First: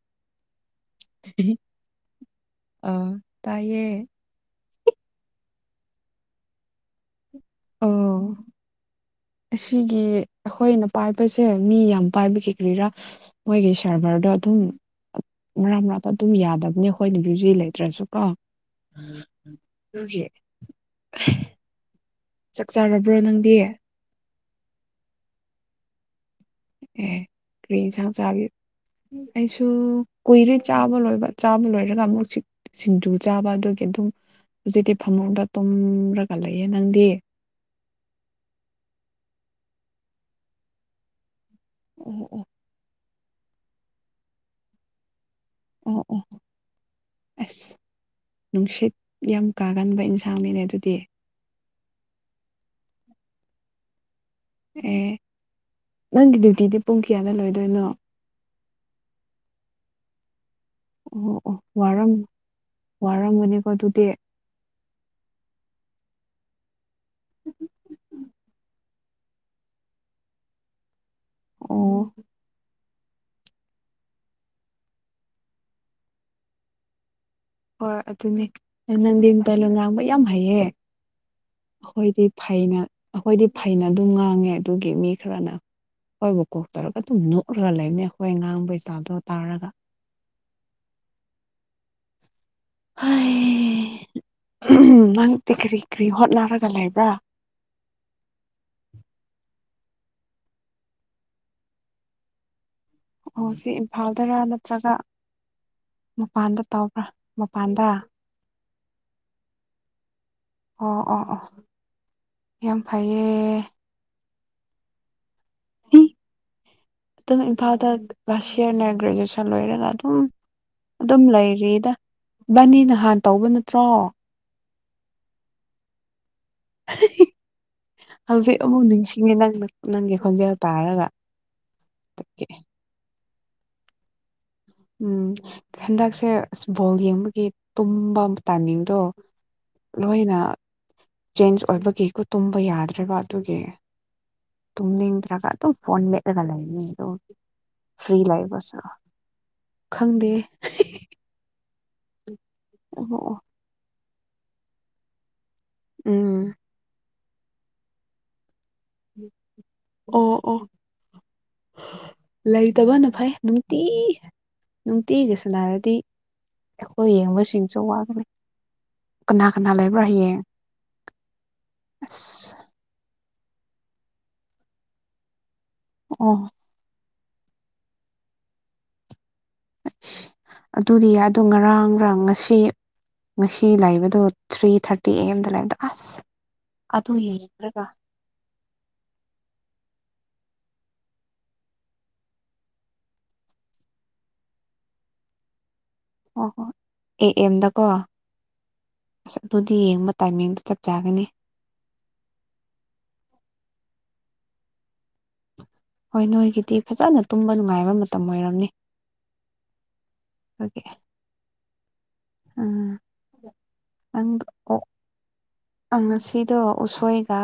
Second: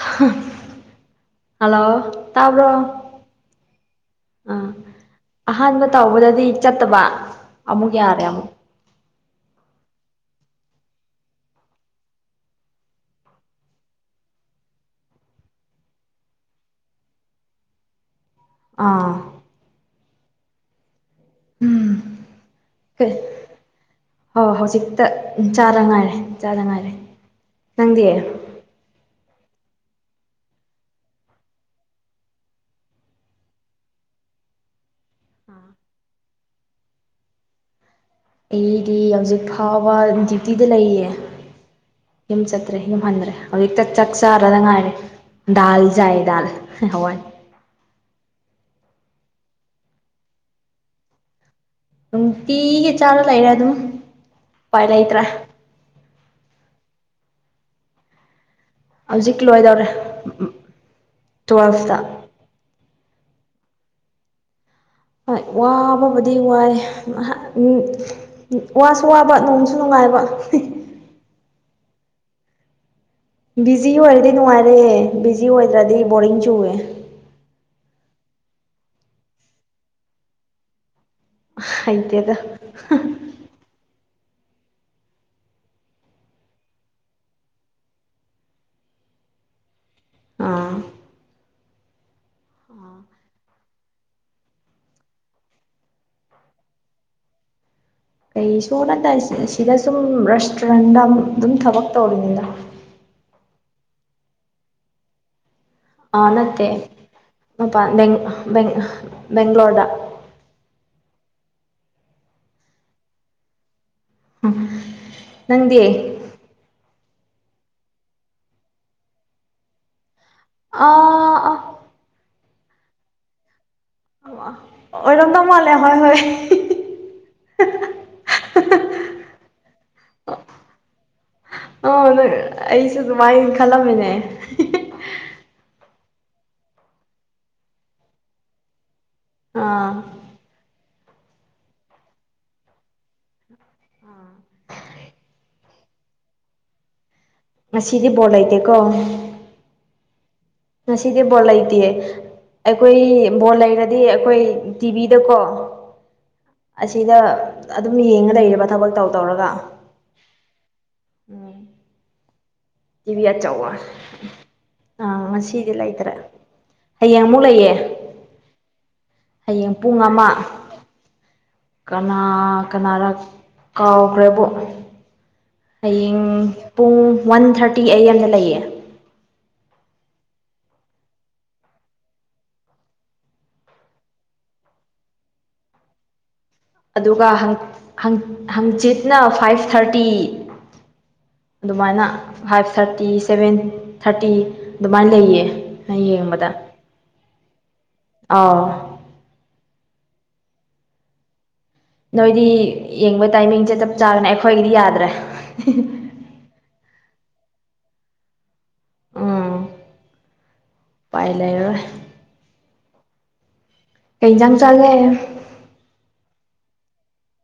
[unintelligible] hello ꯇꯥꯕ꯭ꯔꯣ ꯑꯥ ꯇꯥꯏꯌꯦ ꯑ ꯑꯍꯥꯟꯕ ꯇꯥꯎꯕꯗꯗꯤ ꯆꯠꯇꯕ ꯑꯃꯨꯛ ꯌꯥꯔꯦ ꯑꯣ ꯑꯃꯨꯛ ꯑꯁꯤꯒꯤ ꯑꯩꯈꯣꯏꯅ ꯄꯥꯏꯕꯁꯦ ꯃꯤ ꯌꯥꯝ ꯄꯥꯏꯕ ꯀꯦ ꯀ꯭ꯔꯤꯔꯥ ꯃꯣꯏꯒꯤ ꯁꯥꯔꯚꯔꯗꯣ ꯑꯗꯨꯝ ꯃꯔꯥ ꯃꯔꯅꯥꯛꯇ ꯑꯗꯨꯝ ꯌꯥꯗꯕꯅꯦ ꯑꯩꯈꯣꯏꯅ ꯌꯨꯖꯤ ꯂꯩꯇ꯭ꯔꯁꯨ ꯑꯣ ꯑꯥ ꯎꯝ ꯆꯥꯛ ꯆꯥꯔꯕ꯭ꯔꯣ ꯅꯪꯗꯤ ꯍꯣꯏꯣꯏ ꯍꯧꯖꯤꯛꯇ ꯆꯥꯗ ꯉꯥꯏꯔꯦ ꯆꯥꯗ ꯉꯥꯏꯔꯦ ꯑꯦ ꯀꯔꯤ ꯅꯪꯗꯦ ꯏꯟꯁꯥꯡ ꯆꯥꯕꯤ ꯑꯩꯁꯨ ꯀꯨꯏꯔꯦ ꯆꯥꯕ ꯂꯣꯏꯕ ꯆꯥꯕ ꯂꯣꯏꯔꯒ ꯑꯃꯨꯛꯛ ꯁꯤꯡꯖꯨ ꯆꯥꯕ ꯑꯗꯨꯒꯤ ꯑꯗꯨꯝ ꯍꯧꯖꯤꯛꯇꯤ ꯐꯃꯨꯡꯗ ꯇꯨꯝꯔꯒ ꯂꯩꯌꯦ ꯅꯪꯗꯤ ꯑꯩꯗꯤ ꯌꯥꯝꯖꯤꯛ ꯐꯥꯎꯕ ꯗ꯭ꯌꯨꯇꯤꯗ ꯂꯩꯌꯦ ꯑꯣ ꯌꯨꯝ ꯑꯣ ꯆꯠꯇ꯭ꯔꯦ ꯌꯨꯝ ꯍꯟꯗ꯭ꯔꯦ ꯍꯧꯖꯤꯛꯇ ꯆꯥꯛ ꯆꯥꯔꯗ ꯉꯥꯏꯔꯦ ꯗꯜ ꯑꯣ ꯆꯥꯏ ꯑꯣ ꯗꯜ ꯍꯋꯥꯏ ꯑꯁ ꯅꯨꯡꯁꯤꯠ ꯌꯥꯝ ꯀꯥꯒꯟꯕ ꯏꯟꯁꯥꯡꯅꯤꯅꯦ ꯑꯗꯨꯗꯤ ꯅꯨꯡꯇꯤꯒ ꯆꯥꯔ ꯂꯩꯔꯦ ꯑꯗꯨꯝ ꯎꯄꯥꯏ ꯑꯦ ꯂꯩꯇ꯭ꯔꯦ ꯅꯪꯒꯤ ꯗ꯭ꯌꯨꯇꯤꯗꯤ ꯄꯨꯡ ꯀꯌꯥꯗ ꯂꯣꯏꯗꯣꯏꯅꯣ ꯍꯧꯖꯤꯛ ꯂꯣꯏꯗꯧꯔꯦ ꯑꯣ ꯑꯣ ꯇꯨꯋꯦꯜꯐꯇ ꯋꯥꯔꯝ ꯋꯥꯔꯝꯒꯅꯤꯀꯣ ꯑꯗꯨꯗꯤ ꯍꯣꯏ ꯋꯥꯕꯕꯨꯗꯤ ꯋꯥꯏ ꯎꯝ ꯋꯥꯁꯨ ꯋꯥꯕ ꯅꯣꯡꯁꯨ ꯅꯨꯡꯉꯥꯏ ꯍꯥꯏꯕ ꯑꯣ ꯕꯤꯖꯤ ꯑꯣꯏꯔꯗꯤ ꯅꯨꯡꯉꯥꯏꯔꯦ ꯕꯤꯖꯤ ꯑꯣꯏꯗ꯭ꯔꯗꯤ ꯕꯣꯔꯤꯡ ꯆꯨꯋꯦ ꯍꯣꯏ ꯑꯗꯨꯅꯦ ꯅꯪꯗꯤꯝꯇ ꯂꯝ ꯂꯥꯡꯕ ꯌꯥꯝ ꯍꯩꯌꯦ ꯑꯩꯈꯣꯏꯗꯤ ꯍꯩꯇꯦꯗ ꯐꯩꯅ ꯑꯩꯈꯣꯏꯗꯤ ꯐꯩꯅ ꯑꯗꯨꯝ ꯉꯥꯡꯉꯦ ꯑꯗꯨꯒꯤ ꯃꯤ ꯈꯔꯅ ꯑꯩꯈꯣꯏꯏꯕꯨ ꯀꯣꯛꯇꯔꯒ ꯑꯗꯨꯝ ꯅꯣꯛꯂꯒ ꯂꯩꯅꯦ ꯑꯩꯈꯣꯏ ꯉꯥꯡꯕꯩ ꯆꯥꯗꯣ ꯇꯥꯔꯒ ꯑ ꯍꯥꯏ ꯎꯝ ꯅꯛꯇꯤ ꯀꯔꯤ ꯀꯔꯤ ꯍꯣꯠꯅꯔꯒ ꯂꯩꯕ꯭ꯔꯥ ꯀꯩꯁꯨ ꯅꯠꯇꯦ ꯁꯤꯗ ꯁꯨꯝ ꯔꯦꯁꯇꯨꯔꯦꯟꯗ ꯑꯗꯨꯝ ꯊꯕꯛ ꯇꯧꯔꯤꯅꯤꯗ ꯑꯣ ꯁꯤ ꯏꯝꯐꯥꯜꯗꯔ ꯅꯠꯇ꯭ꯔꯒ [unintelligible] ꯑ ꯃꯄꯥꯟꯗ ꯅꯠꯇꯦ ꯇꯧꯕ꯭ꯔꯥ ꯑ ꯃꯄꯥꯟꯗ ꯕꯦꯡꯒꯂꯣꯔꯗ ꯑꯣ ꯑꯣ ꯑꯣ ꯌꯥꯝ ꯐꯩꯌꯦ ꯅꯪꯗꯤꯑꯦ ꯑꯗꯨꯝ ꯏꯝꯐꯥꯜꯗ ꯂꯥꯁꯌꯥꯔꯅꯦ ꯒꯔꯦꯖꯨꯌꯦꯁꯟ ꯂꯣꯏꯔꯒ ꯑꯗꯨꯝ ꯑꯗꯨꯝ ꯑꯥ ꯑꯥ ꯂꯩꯔꯤꯗ ꯕꯅꯤ ꯅꯍꯥꯟ ꯇꯧꯕ ꯅꯠꯇ ꯑꯣꯏꯔ ꯇꯝꯂꯦ ꯍꯣꯏ ꯍꯣꯏ [unintelligible] ꯍꯧꯖꯤꯛ ꯑꯃꯨꯛ ꯅꯤꯡꯁꯤꯡꯉꯦ ꯅꯪ ꯅꯪꯒꯤ ꯈꯣꯟꯖꯦꯜ ꯇꯥꯔꯒ ꯑ ꯅꯪ ꯑꯗꯨꯒꯤ ꯑꯩꯁꯨ ꯑꯗꯨꯃꯥꯏ ꯈꯜꯂꯝꯃꯤꯅꯦ ꯎꯝ ꯍꯟꯗꯛꯁꯦ ꯑꯁ ꯕꯣꯜ ꯌꯦꯡꯕꯒꯤ ꯇꯨꯝꯕ ꯇꯥꯅꯤꯡꯗꯣ ꯑꯥ ꯆꯦꯟꯖ ꯑꯣꯏꯕ ꯀꯦꯀꯨ ꯇꯨꯝꯕ ꯌꯥꯗ꯭ꯔꯕ ꯑꯗꯨꯒꯤ ꯇꯃꯤꯅꯤꯡ ꯇꯔꯒ ꯑꯗꯨꯣ ꯐꯣꯟꯃꯦꯂꯒ ꯂꯩꯅꯦ ꯑꯗꯣ ꯉꯁꯤꯗꯤ ꯕꯣꯔꯠ ꯂꯩꯇꯦꯀꯣ ꯈꯪꯗꯦ ꯉꯁꯤꯗꯤ ꯕꯣꯜ ꯂꯩꯇꯦ ꯑꯩꯈꯣꯏ ꯑꯣ ꯑꯣ ꯕꯣꯜ ꯂꯩꯔ ꯍꯥꯏꯗꯤ ꯑꯩꯈꯣꯏ ꯇꯤꯚꯤꯗꯀꯣ ꯎꯝ ꯑꯁꯤꯗ ꯑꯗꯨꯝ ꯌꯦꯡꯉ ꯂꯩ ꯊꯕꯛ ꯇꯧ ꯇꯧꯔꯒ ꯑꯣ ꯑꯣ ꯎꯝ ꯂꯩꯇꯕꯅ ꯐꯩ ꯅꯨꯡꯇꯤ [unintelligible] ꯑꯥ ꯅꯨꯡꯇꯤꯒꯤ ꯉꯁꯤꯗꯤ ꯁꯥꯟꯅꯔꯗꯤ ꯂꯩꯇ꯭ꯔꯦ ꯑꯩꯈꯣꯏ ꯍꯌꯦꯡ ꯑꯃꯨꯛ ꯂꯩꯌꯦ ꯌꯦꯡꯕꯁꯤꯡꯁꯨ ꯋꯥꯒꯅꯤ ꯀꯅꯥ ꯀꯅꯥ ꯍꯌꯦꯡ ꯄꯨꯡ ꯂꯩꯕ꯭ꯔꯥ ꯑꯃ ꯍꯌꯦꯡ ꯀꯅꯥ ꯑꯁ ꯀꯅꯥ ꯀꯥꯎꯈ꯭ꯔꯦꯕ ꯍꯌꯦꯡ ꯑꯣ ꯄꯨꯡ ꯋꯥꯟ ꯊꯥꯔꯇꯤ ꯑꯩ ꯑꯦꯝꯗ ꯂꯩꯌꯦ ꯑꯁ ꯑꯗꯨꯗꯤ ꯌꯥꯏꯗꯣ ꯉꯔꯥꯡꯔꯥꯡ ꯉꯁꯤ ꯉꯁꯤ ꯂꯥꯛꯕꯗꯣ ꯊ꯭ꯔꯤ ꯊꯥꯔꯇꯤ ꯑꯦ ꯑꯦꯝꯗ ꯂꯩꯕꯗ ꯑꯁ ꯑꯗꯨ ꯑꯗꯨꯒ ꯌꯦꯡꯈ꯭ꯔꯒ ꯍꯪꯆꯤꯠꯅ ꯐꯥꯏꯚ ꯊꯥꯔꯇꯤ ꯑꯗꯨꯃꯥꯏꯅ ꯐꯥꯏꯚ ꯊꯥꯔꯇꯤ ꯁꯚꯦꯟ ꯊꯥꯔꯇꯤ ꯑꯗꯨꯃꯥꯏꯅ ꯂꯩꯌꯦ ꯑꯩ ꯑꯣ ꯌꯦꯡꯕꯗ ꯍꯣ ꯑꯦ ꯑꯦꯝꯗꯀꯣ ꯑꯥꯎ ꯑꯁ ꯑꯗꯨꯗꯤ ꯌꯦꯡ ꯇꯥꯏꯃꯤꯡꯗꯨꯣ ꯆꯞ ꯆꯥꯒꯅꯤ ꯅꯣꯏꯗꯤ ꯌꯦꯡꯕ ꯇꯥꯏꯃꯤꯡꯁꯦ ꯆꯞ ꯆꯥꯕꯅꯦ ꯑꯩꯈꯣꯏꯒꯤꯗꯤ ꯌꯥꯗ꯭ꯔꯦ ꯍꯣꯏ ꯅꯣꯏꯒꯤꯗꯤ ꯐꯖꯅ ꯇꯨꯝꯕ ꯅꯨꯡꯉꯥꯏꯕ ꯃꯇꯝ ꯑꯣꯏꯔꯝꯅꯤ ꯎꯝ ꯑꯗꯨꯒꯤ ꯄꯥꯏ ꯂꯩ ꯎꯝ ꯅꯪ ꯀꯩꯖꯥꯡ ꯑꯣ ꯆꯠꯂꯦ ꯉꯁꯤꯗꯣ ꯎꯁꯣꯏꯒ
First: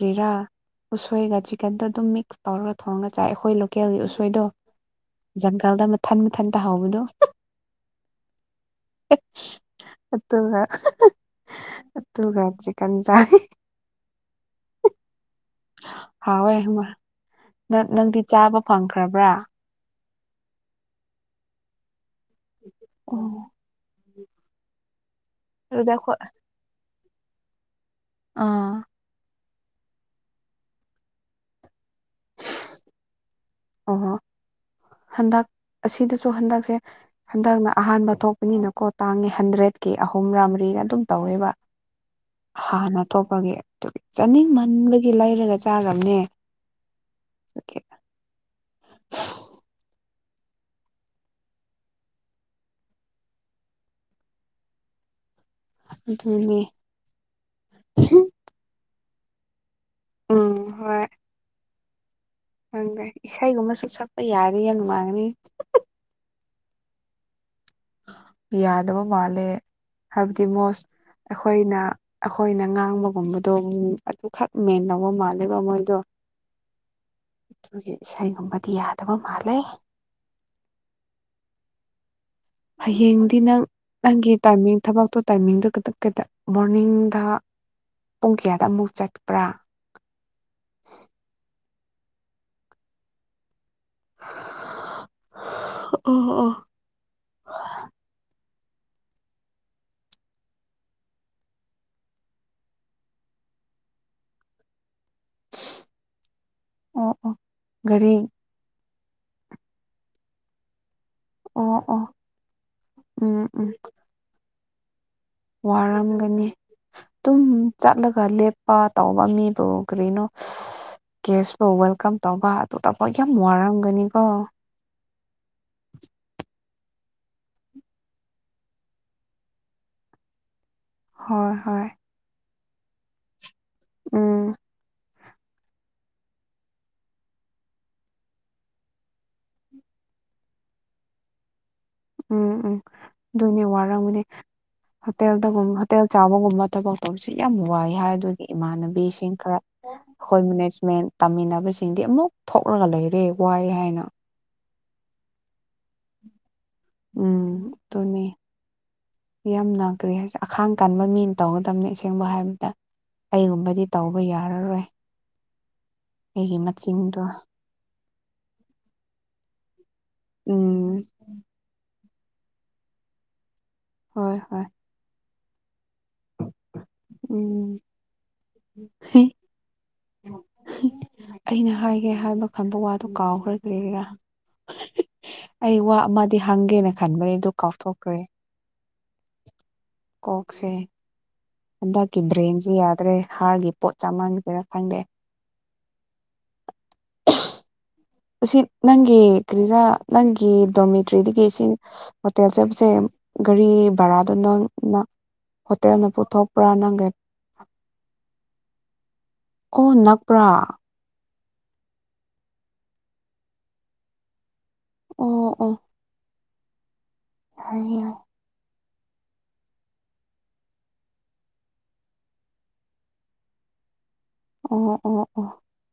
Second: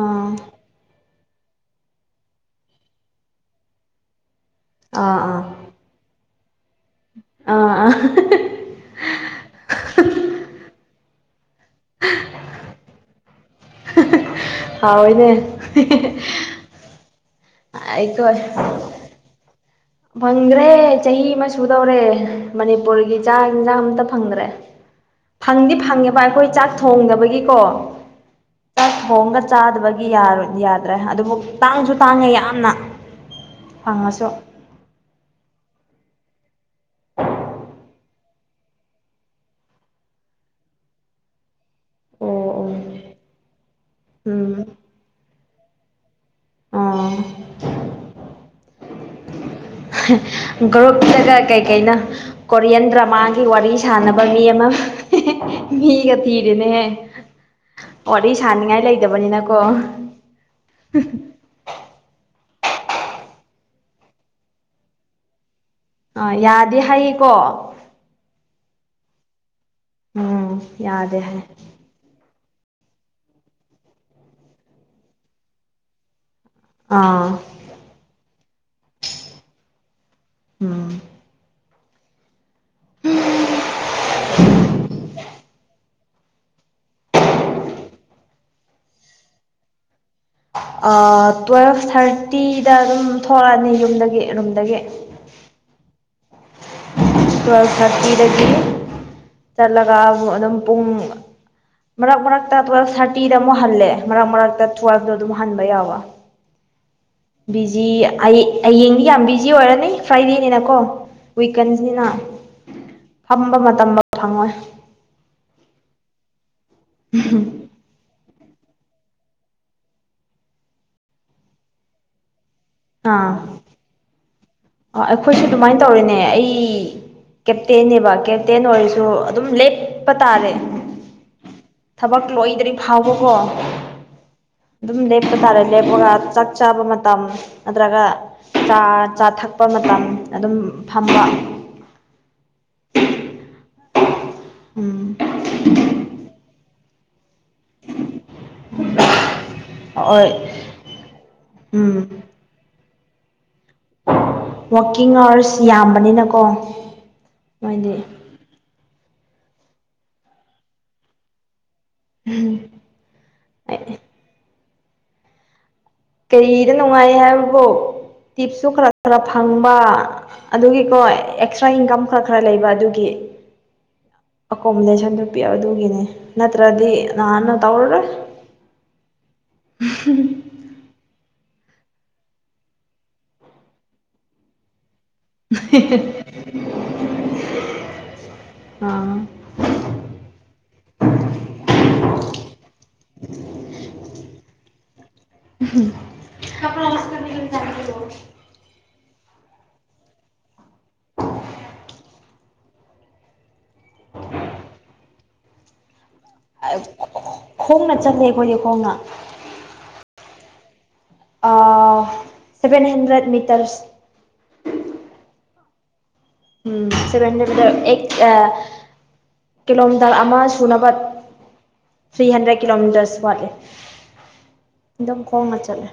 ꯑꯥ ꯎꯁꯣꯏꯒ ꯆꯤꯛꯀꯟꯗꯣ ꯑꯗꯨꯝ ꯃꯤꯛꯁ ꯇꯧꯔꯒ ꯊꯧꯔꯒ ꯆꯥꯏ ꯑꯩꯈꯣꯏ ꯂꯣꯀꯦꯜꯒꯤ ꯎꯁꯣꯏꯗꯣ ꯑꯥ ꯑꯥ ꯖꯪꯒꯜꯗ ꯃꯊ ꯇꯍꯥꯎꯕꯗꯣ ꯑꯥ ꯑꯥ ꯑꯗꯨꯒ ꯇꯒ ꯆꯤꯀꯟꯁꯔ [unintelligible] ꯍꯥꯎꯋꯏꯪꯃ ꯅꯪꯗꯤ ꯑꯩꯈꯣꯏ ꯆꯥꯕ ꯐꯪꯈ꯭ꯔꯕ꯭ꯔꯥ ꯐꯪꯗ꯭ꯔꯦ ꯆꯍꯤ ꯑꯃ ꯁꯨꯗꯧꯔꯦ ꯃꯅꯤꯄꯨꯔꯒꯤ ꯑꯣ ꯆꯥꯛ ꯌꯦꯟꯁꯥꯡ ꯑꯝꯇ ꯐꯪꯗ꯭ꯔꯦ ꯐꯪꯗꯤ ꯐꯪꯉꯦꯕ ꯑꯩꯈꯣꯏ ꯆꯥꯛ ꯊꯣꯡꯗꯕꯒꯤꯀꯣ ꯑꯥ ꯇꯁ ꯍꯣꯡꯒ ꯆꯥꯗꯕꯒꯤ ꯌꯥꯗ꯭ꯔꯦ ꯑꯗꯨꯕꯨ ꯇꯥꯡꯁꯨ ꯇꯥꯡꯉꯦ ꯌꯥꯝꯅ ꯑꯣꯍꯣ ꯐꯉꯁꯨ ꯍꯟꯗꯛ ꯑꯁꯤꯗꯁꯨ ꯍꯟꯗꯛꯁꯦ ꯍꯟꯗꯛꯅ ꯑꯍꯥꯟꯕ ꯊꯣꯛꯄꯅꯤꯅꯀꯣ ꯇꯥꯡꯉꯦ ꯍꯟꯗ꯭ꯔꯦꯠꯀꯤ ꯑꯍꯨꯝ ꯔꯥ ꯃꯔꯤ ꯑꯩꯅ ꯑꯗꯨꯝ ꯇꯧꯦꯕ ꯎꯝ ꯍꯥꯟꯅꯇꯣꯞꯄꯒꯤ ꯑꯗꯨꯒꯤ ꯆꯥꯅꯤꯡꯃꯟꯕꯒꯤ ꯂꯩꯔꯒ ꯆꯥꯔꯕꯅꯦ ꯑꯣ ꯁꯀꯤꯦ [unintelligible] ꯒ꯭ꯔꯨꯞꯇꯒ ꯀꯩꯀꯩꯅ ꯀꯣꯔꯤꯌꯟ ꯗ꯭ꯔꯃꯥꯒꯤ ꯋꯥꯔꯤ ꯁꯥꯟꯅꯕ ꯃꯤ ꯑꯃ ꯃꯤꯒ ꯑꯗꯨꯅꯤ ꯊꯤꯔꯦꯅꯦꯍ ꯋꯥꯔꯤ ꯁꯥꯥꯟꯅꯤꯡꯉꯥꯏ ꯂꯩꯇꯕꯅꯤꯅꯀꯣ [unintelligible] ꯍꯪ ꯏꯁꯩꯒꯨꯝꯕꯁꯨ ꯁꯛꯄ ꯌꯥꯅꯤ ꯌꯥꯝ ꯅꯨꯡꯉꯥꯡꯅꯤ ꯌꯥꯗꯦ ꯍꯥꯏꯌꯦꯀꯣ ꯌꯥꯗꯕ ꯃꯥꯜꯂꯦ ꯍꯥꯏꯕꯗꯤ ꯎꯝ ꯃꯣꯁ ꯌꯥꯗꯦ ꯍꯥꯏ ꯑꯩꯈꯣꯏꯅ ꯑꯩꯈꯣꯏꯅ ꯉꯥꯡꯕꯒꯨꯝꯕꯗꯣ ꯑꯗꯨꯈꯛ ꯃꯦꯟ ꯂꯧꯕ ꯃꯥꯜꯂꯦꯕ ꯃꯣꯏꯗꯣ ꯑꯥ ꯑꯗꯨꯒꯤ ꯏꯁꯩꯒꯨꯝꯕꯗꯤ ꯌꯥꯗꯕ ꯃꯥꯜꯂꯦ ꯎꯝ ꯍꯌꯦꯡꯗꯤ ꯅꯪ ꯅꯪꯒꯤ ꯇꯥꯏꯃꯤꯡ ꯊꯕꯛꯇꯣ ꯇꯥꯏꯃꯤꯡꯗꯨꯣ ꯈꯤꯇꯪ ꯀꯩꯗ ꯃꯣꯔꯅꯤꯡꯗ ꯄꯨꯡ ꯀꯌꯥꯗ ꯑꯃꯨꯛ ꯆꯠꯄ꯭ꯔꯥ ꯑꯥ ꯇꯨꯋꯦꯜꯐ ꯊꯥꯔꯇꯤꯗ ꯑꯗꯨꯝ ꯊꯣꯛꯂꯛꯑꯅꯤ ꯌꯨꯝꯗꯒꯤ ꯔꯨꯝꯗꯒꯤ ꯑꯣ ꯑꯣ ꯇ꯭ꯨꯋꯦꯜ ꯊꯥꯔꯇꯤꯗꯒꯤ ꯆꯠꯂꯒ ꯑꯗꯨꯝ ꯄꯨꯡ ꯃꯔꯛ ꯃꯔꯛꯇ ꯇꯨꯋꯦꯜꯐ ꯊꯥꯔꯇꯤꯗ ꯑꯃꯨꯛ ꯍꯜꯂꯦ ꯃꯔꯛ ꯃꯔꯛꯇ ꯇꯨꯋꯦꯜꯕꯇꯣ ꯑꯗꯨꯝ ꯍꯟꯕ ꯌꯥꯕ ꯑꯣ ꯑꯣ ꯕꯤꯖꯤ ꯒꯥꯔꯤ ꯑꯩ ꯍꯌꯦꯡꯗꯤ ꯌꯥꯝ ꯕꯤꯖꯤ ꯑꯣꯏꯔꯅꯤ ꯐ꯭ꯔꯥꯏꯗꯦꯅꯤꯅꯀꯣ ꯑꯣ ꯑꯣ ꯋꯤꯀꯦꯟꯁꯅꯤꯅ ꯎꯝ ꯐꯝꯕ ꯎꯝ ꯃꯇꯝꯗ ꯐꯪꯉꯣꯏ ꯋꯥꯔꯝꯒꯅꯤ ꯑꯗꯨꯝ ꯆꯠꯂꯒꯞ ꯆꯠꯄ ꯇꯧꯕ ꯃꯤꯕꯨ ꯀꯔꯤꯅꯣ ꯀꯦꯁꯄꯨ ꯋꯦꯜꯀꯝ ꯇꯧꯕ ꯇꯣꯇꯐꯥꯎ ꯌꯥꯝ ꯋꯥꯔꯝꯒꯅꯤꯀꯣ ꯑ ꯑꯩꯈꯣꯏꯁꯨ ꯑꯗꯨꯃꯥꯏꯅ ꯇꯧꯔꯤꯅꯦ ꯑꯩ ꯀꯦꯞꯇꯦꯦꯕ ꯀꯦꯞꯇꯦꯟ ꯑꯣꯏꯔꯁꯨ ꯑꯗꯨꯝ ꯂꯦꯞꯄ ꯇꯥꯔꯦ ꯍꯣꯏ ꯍꯣꯏ ꯊꯕꯛ ꯂꯣꯏꯗ꯭ꯔꯗꯤ ꯐꯥꯎꯕꯀꯣ ꯎꯝ ꯑꯗꯨꯝ ꯆꯠꯄ ꯇꯥꯔꯦ ꯂꯦꯞꯄꯒ ꯆꯥꯛ ꯆꯥꯕ ꯃꯇꯝ ꯅꯠꯇ꯭ꯔꯒ ꯆꯥ ꯆꯥ ꯊꯛ ꯄꯄ ꯃꯇꯝ ꯑꯗꯨꯝ ꯐꯝꯕ ꯎꯝ ꯎꯝ ꯑꯗꯨꯅꯦ ꯋꯥꯔꯝꯃꯨꯅꯦ ꯎꯝ ꯍꯇꯦꯜꯗ ꯍꯦꯜ ꯆꯥꯕꯣꯒꯨꯝꯃ ꯇ ꯌꯥꯝ ꯋꯥꯏ ꯍꯥꯏ ꯑꯗꯨꯒꯤ ꯏꯃꯥꯟꯅꯕꯤꯁꯤꯡ ꯈꯔ ꯑꯩꯈꯣꯏ ꯍꯣꯏ ꯃꯦꯅꯦꯖꯃꯦꯟ ꯇꯥꯃꯤꯟꯅꯕꯁꯤꯡꯗꯤ ꯎꯝ ꯑꯃꯨꯛ ꯊꯣꯛꯂꯒ ꯂꯩꯔꯦ ꯋꯥꯏ ꯍꯥꯏꯅ ꯋꯥꯀꯤꯡ ꯑꯥꯋꯔꯁ ꯌꯥꯝꯕꯅꯤꯅꯀꯣ ꯃꯣꯏꯗꯤ ꯎꯝꯇꯅꯤ ꯌꯥꯝꯅ ꯀꯔꯤ ꯍꯥꯏꯁꯦ ꯑꯈꯥꯡ ꯀꯥꯟꯕ ꯃꯤꯅ ꯇꯧꯒꯗꯕꯅꯦ ꯑꯁꯦꯡꯕ ꯍꯥꯏꯕꯗ ꯑꯩꯒꯨꯝꯕꯗꯤ ꯇꯧꯕ ꯌꯥꯔꯔꯣꯏ ꯑꯩꯒꯤ ꯀꯩꯔ ꯅꯨꯡꯉꯥꯏ ꯃꯆꯤꯟꯗꯣ ꯍꯥꯏꯕꯣ ꯇꯤꯞꯁꯨ ꯈꯔ ꯈꯔ ꯐꯪꯕ ꯑꯗꯨꯒꯤꯀꯣ ꯎꯝ ꯑꯦꯛꯁꯇ꯭ꯔꯥ ꯏꯟꯀꯝ ꯈꯔ ꯈꯔ ꯂꯩꯕ ꯑꯗꯨꯒꯤ ꯍꯣꯏ ꯍꯣꯏ ꯑꯦꯀꯣꯃꯣꯗꯦꯁꯟꯗꯨ ꯄꯤ ꯑꯗꯨꯒꯤꯅꯤ ꯅꯠꯇ꯭ꯔꯗꯤ ꯅꯥꯟꯅ ꯎꯝ ꯇꯧꯔ꯭ꯔꯦ ꯑꯩꯅ ꯍꯥꯏꯒꯦ ꯍꯥꯏꯕ ꯈꯟꯕ ꯋꯥꯗꯨꯣ ꯀꯥꯎꯈ꯭ꯔꯗꯔꯤꯔꯥ ꯑꯩ ꯋꯥ ꯑꯃꯗꯤ ꯍꯪꯒꯦꯅ ꯈꯟꯕꯅꯤ ꯑꯗꯨ ꯀꯥꯎꯊꯣꯛꯈ꯭ꯔꯦ ꯑꯥ ꯀꯣꯛꯁꯦ ꯍꯟꯗꯛꯀꯤ ꯕ꯭ꯔꯦꯟꯁꯦ ꯌꯥꯗ꯭ꯔꯦ ꯍꯥꯔꯒꯤ ꯄꯣꯠ ꯆꯥ ꯃꯥꯟ ꯀꯩꯔꯥ ꯈꯪꯗꯦ ꯑꯁꯤ [unintelligible] ꯅꯪꯒꯤ ꯀꯔꯤꯔꯥ ꯅꯪꯒꯤ ꯗꯣꯔꯃꯦꯇ꯭ꯔꯤꯗꯒꯤ ꯁꯤ ꯍꯣꯇꯦꯜ ꯆꯠꯄꯁꯦ ꯒꯥꯔꯤ ꯚꯔꯥꯗꯨ ꯅꯪꯅ ꯍꯣꯇꯦꯜꯅ ꯄꯨꯊꯣꯛꯄ꯭ꯔꯥ ꯅꯪꯒꯤ ꯈꯣꯡꯅ ꯆꯠꯂꯦ ꯑꯩꯈꯣꯏꯒꯤ ꯈꯣꯡꯅ ꯑꯣ ꯅꯛꯄ꯭ꯔꯥ ꯑ ꯁꯚꯦꯟ ꯍꯟꯗ꯭ꯔꯦꯠ ꯃꯤꯇꯔꯁ ꯑꯣ ꯑꯣ ꯎꯝ ꯁꯤꯚꯦꯟꯗꯔ ꯌꯥꯏ ꯌꯥꯏ ꯑ ꯀꯤꯂꯣꯃꯤꯇꯔ ꯑꯃ ꯁꯨꯅꯕ ꯊ꯭ꯔꯤ ꯍꯟꯗ꯭ꯔꯦꯠ ꯀꯤꯂꯣꯃꯤꯇꯔꯁ ꯋꯥꯠꯂꯦ ꯑꯣ ꯑꯗꯨ ꯑꯗꯨꯝ ꯑꯣ ꯑꯣ ꯈꯣꯡꯅ ꯆꯠꯂꯦ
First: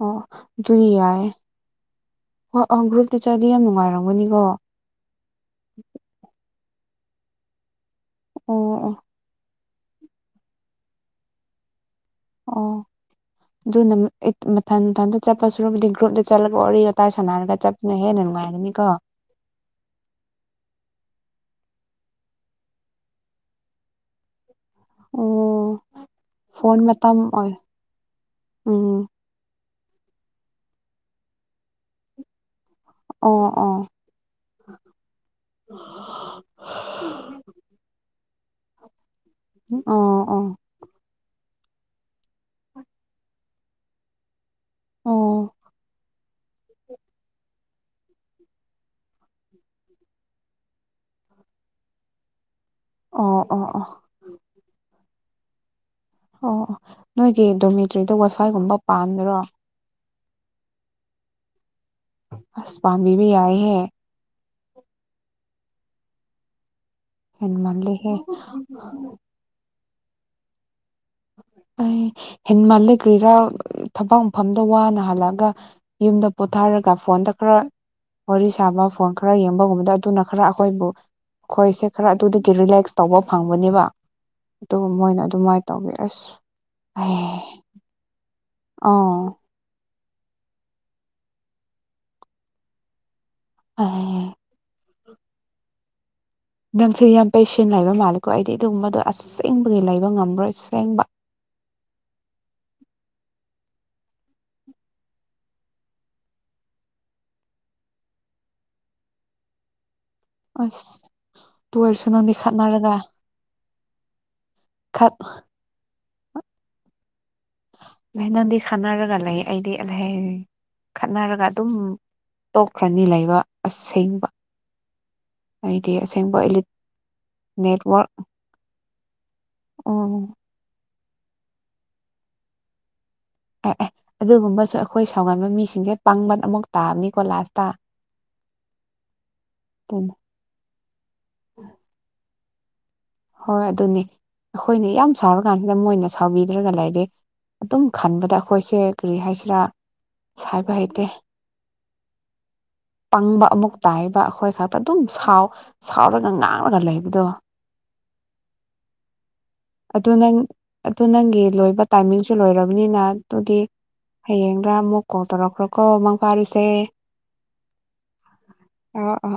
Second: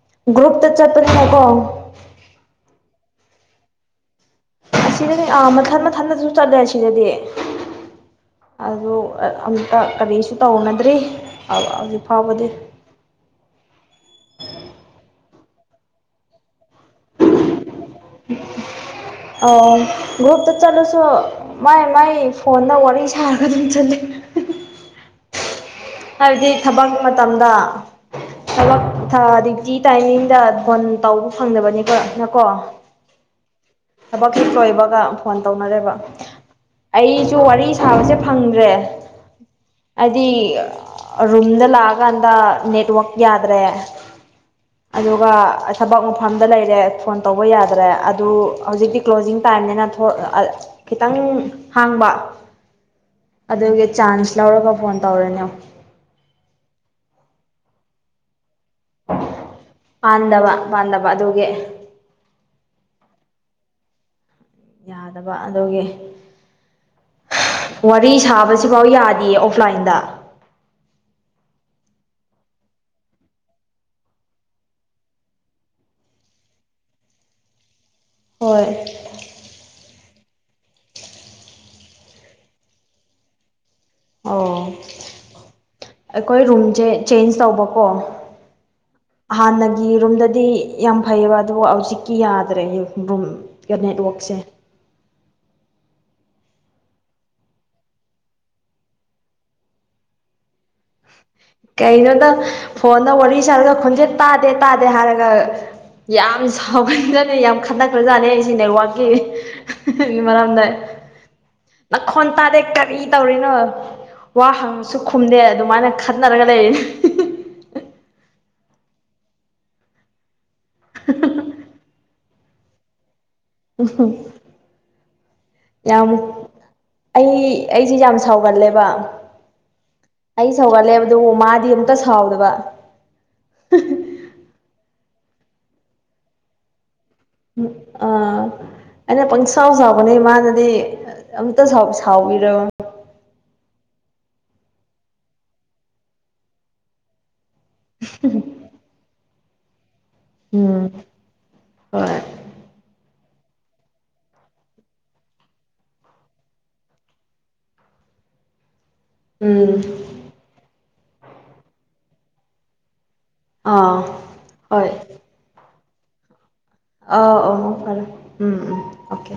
ꯑꯣ ꯒ꯭ꯔꯨꯞꯇ ꯑꯗꯨꯏ ꯆꯠꯄꯅꯤꯅꯀꯣ ꯌꯥꯏꯪꯒ꯭ꯔꯜꯀꯤ ꯆꯗꯤ ꯃꯉꯥꯏꯔ ꯑꯁꯤꯗꯅꯦ ꯑꯥ ꯃꯊꯟ ꯃꯊꯟꯗꯁꯨ ꯆꯠꯂꯦ ꯑꯁꯤꯗꯗꯤ ꯑꯣ ꯑꯗꯨ ꯑꯣ ꯑꯃꯨꯛꯇ ꯀꯔꯤꯁꯨ ꯇꯧꯅꯗ꯭ꯔꯤ ꯍꯧꯖꯤꯛ ꯐꯥꯎꯕꯗꯤ ꯑꯣ ꯑꯗꯨ ꯅ ꯃꯊ ꯃꯊꯗ ꯆꯠꯄ ꯁꯨꯔꯨꯕꯗꯤ ꯒ꯭ꯔꯨꯞꯗ ꯆꯠꯂ ꯋꯥꯔꯤꯣ ꯀ ꯇ ꯁꯅꯔꯒ ꯆꯞꯅ ꯍꯦ ꯅꯅꯨꯡꯉꯥꯏꯗꯅꯤ ꯀꯣ ꯑ ꯣꯇ ꯆꯂꯨꯁ ꯃꯥꯏ ꯃꯥꯏ ꯐꯣꯟꯗ ꯋꯥꯔꯤ ꯁꯥꯔꯒ ꯑꯗꯨꯝ ꯆꯠꯂ ꯑꯣ ꯍꯥꯏꯕꯗꯤ ꯐꯣꯟ ꯊꯕꯛ ꯃꯇꯝ ꯑꯣꯏ ꯃꯇꯝꯗ ꯊꯕꯛ ꯎꯝ ꯇꯥꯏꯃꯤꯡꯗ ꯣꯟ ꯇꯧꯕ ꯐꯪꯖꯕꯅꯤꯀꯣ ꯅꯀꯣ ꯑꯣ ꯑꯣ ꯊꯕꯛꯁꯤ ꯂꯣꯏꯕꯒ ꯐꯣꯟ ꯇꯧꯅꯔꯦꯕ ꯑꯩꯁꯨ ꯋꯥꯔꯤ ꯁꯥꯕꯁꯦ ꯐꯪꯗ꯭ꯔꯦ ꯑꯣ ꯑꯣ ꯍꯥꯏꯗꯤ ꯑꯣ ꯔꯨꯝꯗ ꯂꯥꯛꯑꯀꯥꯟꯗ ꯅꯦꯠꯋꯛ ꯌꯥꯗ꯭ꯔꯦ ꯑꯣ ꯑꯗꯨꯒ ꯊꯕꯛ ꯃꯐꯝꯗ ꯂꯩꯔꯦ ꯐꯣꯟ ꯇꯧꯕ ꯌꯥꯗ꯭ꯔꯦ ꯑꯗꯨ ꯍꯧꯖꯤꯛꯇꯤ ꯀ꯭ꯂꯣꯖꯤꯡ ꯇꯥꯏꯝꯅꯤꯅ ꯈꯤꯇꯪ ꯍꯥꯡꯕ ꯑꯣ ꯑꯣ ꯑꯣ ꯑꯗꯨꯒꯤ ꯆꯥꯟꯁ ꯂꯧꯔꯒ ꯐꯣꯟ ꯇꯧꯔꯅꯤꯣ ꯑꯣ ꯑꯣ ꯅꯣꯏꯒꯤ ꯗꯣꯃꯤꯇ꯭ꯔꯤꯗ ꯋꯥꯏꯐꯥꯏꯒꯨꯝꯕ ꯄꯗ꯭ꯔꯣ ꯄꯥꯟꯗꯕ ꯄꯥꯟꯗꯕ ꯑꯗꯨꯒꯤ ꯍꯁꯄꯥꯟꯕꯤꯕꯤ ꯑꯏ ꯍ ꯌꯥꯗꯕ ꯑꯗꯨꯒꯤ ꯋꯥꯔꯤ ꯍꯦꯟꯃꯜꯂꯦꯍꯦ ꯁꯥꯕꯁꯤꯐꯥꯎ ꯌꯥꯗꯦꯌꯦ ꯑꯣꯐꯂꯥꯏꯟꯗ ꯑꯩ ꯍꯦꯟ ꯃꯥꯜꯂ ꯀ꯭ꯔꯤꯔꯥ ꯊꯕꯛ ꯃꯐꯝꯗ ꯋꯥꯅ ꯍꯜꯂꯑꯒ ꯌꯨꯝꯗ ꯄꯣꯊꯥꯔ ꯍꯥꯏꯔꯒ ꯐꯣꯟꯗ ꯈꯔ ꯋꯥꯔꯤ ꯍꯣꯏ ꯁꯥꯕ ꯐꯣꯟ ꯈꯔ ꯌꯦꯡꯕꯒꯨꯝꯕꯗ ꯑꯗꯨꯅ ꯈꯔ ꯑꯩꯈꯣꯏꯕꯨ ꯑꯩꯈꯣꯏꯁꯦ ꯈꯔ ꯑꯗꯨꯗꯒꯤ ꯔꯤꯂꯦꯛꯁ ꯇꯧꯕ ꯐꯪꯕꯅꯦꯕ ꯑꯣ ꯑꯗꯨ ꯃꯣꯏꯅ ꯑꯗꯨꯃꯥꯏꯅ ꯇꯧꯕꯋ ꯑꯁ ꯦ ꯆ ꯑꯦ ꯇꯣ ꯑꯥ ꯍ ꯑꯩꯒꯤ ꯔꯨꯝꯗꯗꯤ ꯌꯥꯝ ꯐꯩꯑꯕ ꯑꯗꯨꯕꯨ ꯍꯧꯖꯤꯛꯀꯤ ꯌꯥꯗ꯭ꯔꯦ ꯔꯨꯝ ꯏ ꯑꯦ ꯅꯦꯠꯋꯛꯁꯦ ꯅꯪꯁꯦ ꯌꯥꯝ ꯄꯦꯁꯟ ꯂꯩꯕ ꯃꯥꯜꯂꯦꯀꯣ ꯑꯩꯗꯤ ꯑꯗꯨꯒꯨꯝꯕꯗꯣ ꯑꯁꯦꯡꯕꯒꯤ ꯂꯩꯕ ꯉꯝꯃ꯭ꯔꯣꯏ ꯀꯩꯅꯩꯅꯣꯗ ꯐꯣꯟꯗ ꯋꯥꯔꯤ ꯋꯥꯔꯤ ꯁꯥꯔꯗ ꯈꯣꯟꯆꯦꯠ ꯇꯥꯗꯦ ꯇꯥꯗꯦ ꯍꯥꯏꯔꯒ ꯌꯥꯝ ꯁꯥꯎꯈꯟꯖꯥꯠꯅꯤ ꯌꯥꯝ ꯈꯗꯈ꯭ꯔꯖꯥꯠꯅꯦ ꯑꯩꯁꯤ ꯅꯦꯠꯋꯥꯛꯀꯤ ꯏꯃꯔꯝꯗꯏ ꯑꯁ ꯇꯨ ꯑꯣꯏꯔꯁꯨ ꯅꯈꯣꯟ ꯅꯪꯗꯤ ꯇꯥꯗꯦ ꯈꯠꯅꯔꯒ ꯀꯔꯤ ꯇꯧꯔꯤꯅꯣ ꯋꯥ ꯍꯪꯉꯁꯨ ꯈꯠ ꯈꯨꯝꯗꯦ ꯃꯥꯅ ꯈꯠꯅꯔꯒ ꯂꯩ ꯑ ꯅꯪꯗꯤ ꯈꯠꯅꯔꯒ ꯂꯩ ꯑꯩꯗꯤ ꯈꯠꯅꯔꯒ ꯑꯗꯨꯝ ꯇꯣꯛꯈ꯭ꯔꯅꯤ ꯂꯩꯕ ꯑꯁꯦꯡꯕ ꯑꯩꯗꯤ ꯌꯥꯝ ꯑꯁꯦꯡꯕ ꯑꯩ ꯑꯩꯁꯦ ꯅꯦꯠꯋꯔꯛ ꯌꯥꯝ ꯁꯥꯎꯒꯜꯂꯦꯕ ꯑꯩ ꯁꯧꯒꯠꯂꯦꯕ ꯑꯗꯨꯕꯨ ꯃꯥꯗꯤ ꯑꯝꯇ ꯁꯥꯎꯗꯕ ꯑꯦ ꯑꯦ ꯑꯗꯨꯒꯨꯝꯕꯁꯨ ꯑꯩꯈꯣꯏ ꯁꯥꯎꯒꯟꯕ ꯃꯤꯁꯤꯡꯁꯦ ꯄꯥꯡꯕꯟ ꯑꯃꯨꯛ ꯇꯥꯕꯅꯤ ꯝ ꯑꯥ ꯑꯩꯅ ꯄꯪꯁꯥꯎ ꯁꯥꯎꯕꯅꯦ ꯑꯗꯨꯅꯤ ꯃꯥꯅꯗꯤ ꯑꯝꯇ ꯁꯥꯎꯕꯤꯔꯕ ꯍꯣꯏ ꯑꯗꯨꯅꯤ ꯑꯩꯈꯣꯏꯅ ꯌꯥꯝ ꯁꯥꯎꯔꯀꯥꯟꯁꯤꯗ ꯃꯣꯏꯅ ꯁꯥꯎꯕꯤꯗ꯭ꯔꯒ ꯂꯩꯔꯦ ꯑꯗꯨꯝ ꯈꯟꯕꯗ ꯑꯩꯈꯣꯏꯁꯦ ꯀꯔꯤ ꯍꯥꯏꯁꯤꯔꯥ ꯍꯥꯏꯕ ꯎꯝ ꯍꯩꯇꯦ ꯍꯣꯏ ꯄꯪꯕ ꯑꯃꯨꯛ ꯇꯥꯏꯕ ꯑꯩꯈꯣꯏ ꯈꯛꯇ ꯑꯗꯨꯝꯥꯎ ꯁꯥꯎꯔꯒ ꯉꯥꯡꯔꯒ ꯂꯩꯕꯗꯣ ꯎꯝ ꯑꯗꯨ ꯅꯪ ꯑꯗꯨ ꯅꯪꯒꯤ ꯂꯣꯏꯕ ꯇꯥꯏꯃꯤꯡꯁꯨ ꯂꯣꯏꯔꯕꯅꯤꯅ ꯑꯗꯨꯗꯤ ꯑꯥ ꯍꯌꯦꯡꯗꯥ ꯍꯣꯏ ꯑꯃꯨꯛ ꯀꯣꯜ ꯇꯧꯔꯛꯈ꯭ꯔꯣ ꯀꯣ ꯃꯪ ꯐꯥꯔꯤꯁꯦ ꯑ ꯑ ꯐꯔꯦ ꯎꯝ ꯎꯝ ꯑ ꯑ ꯑꯣꯀꯦ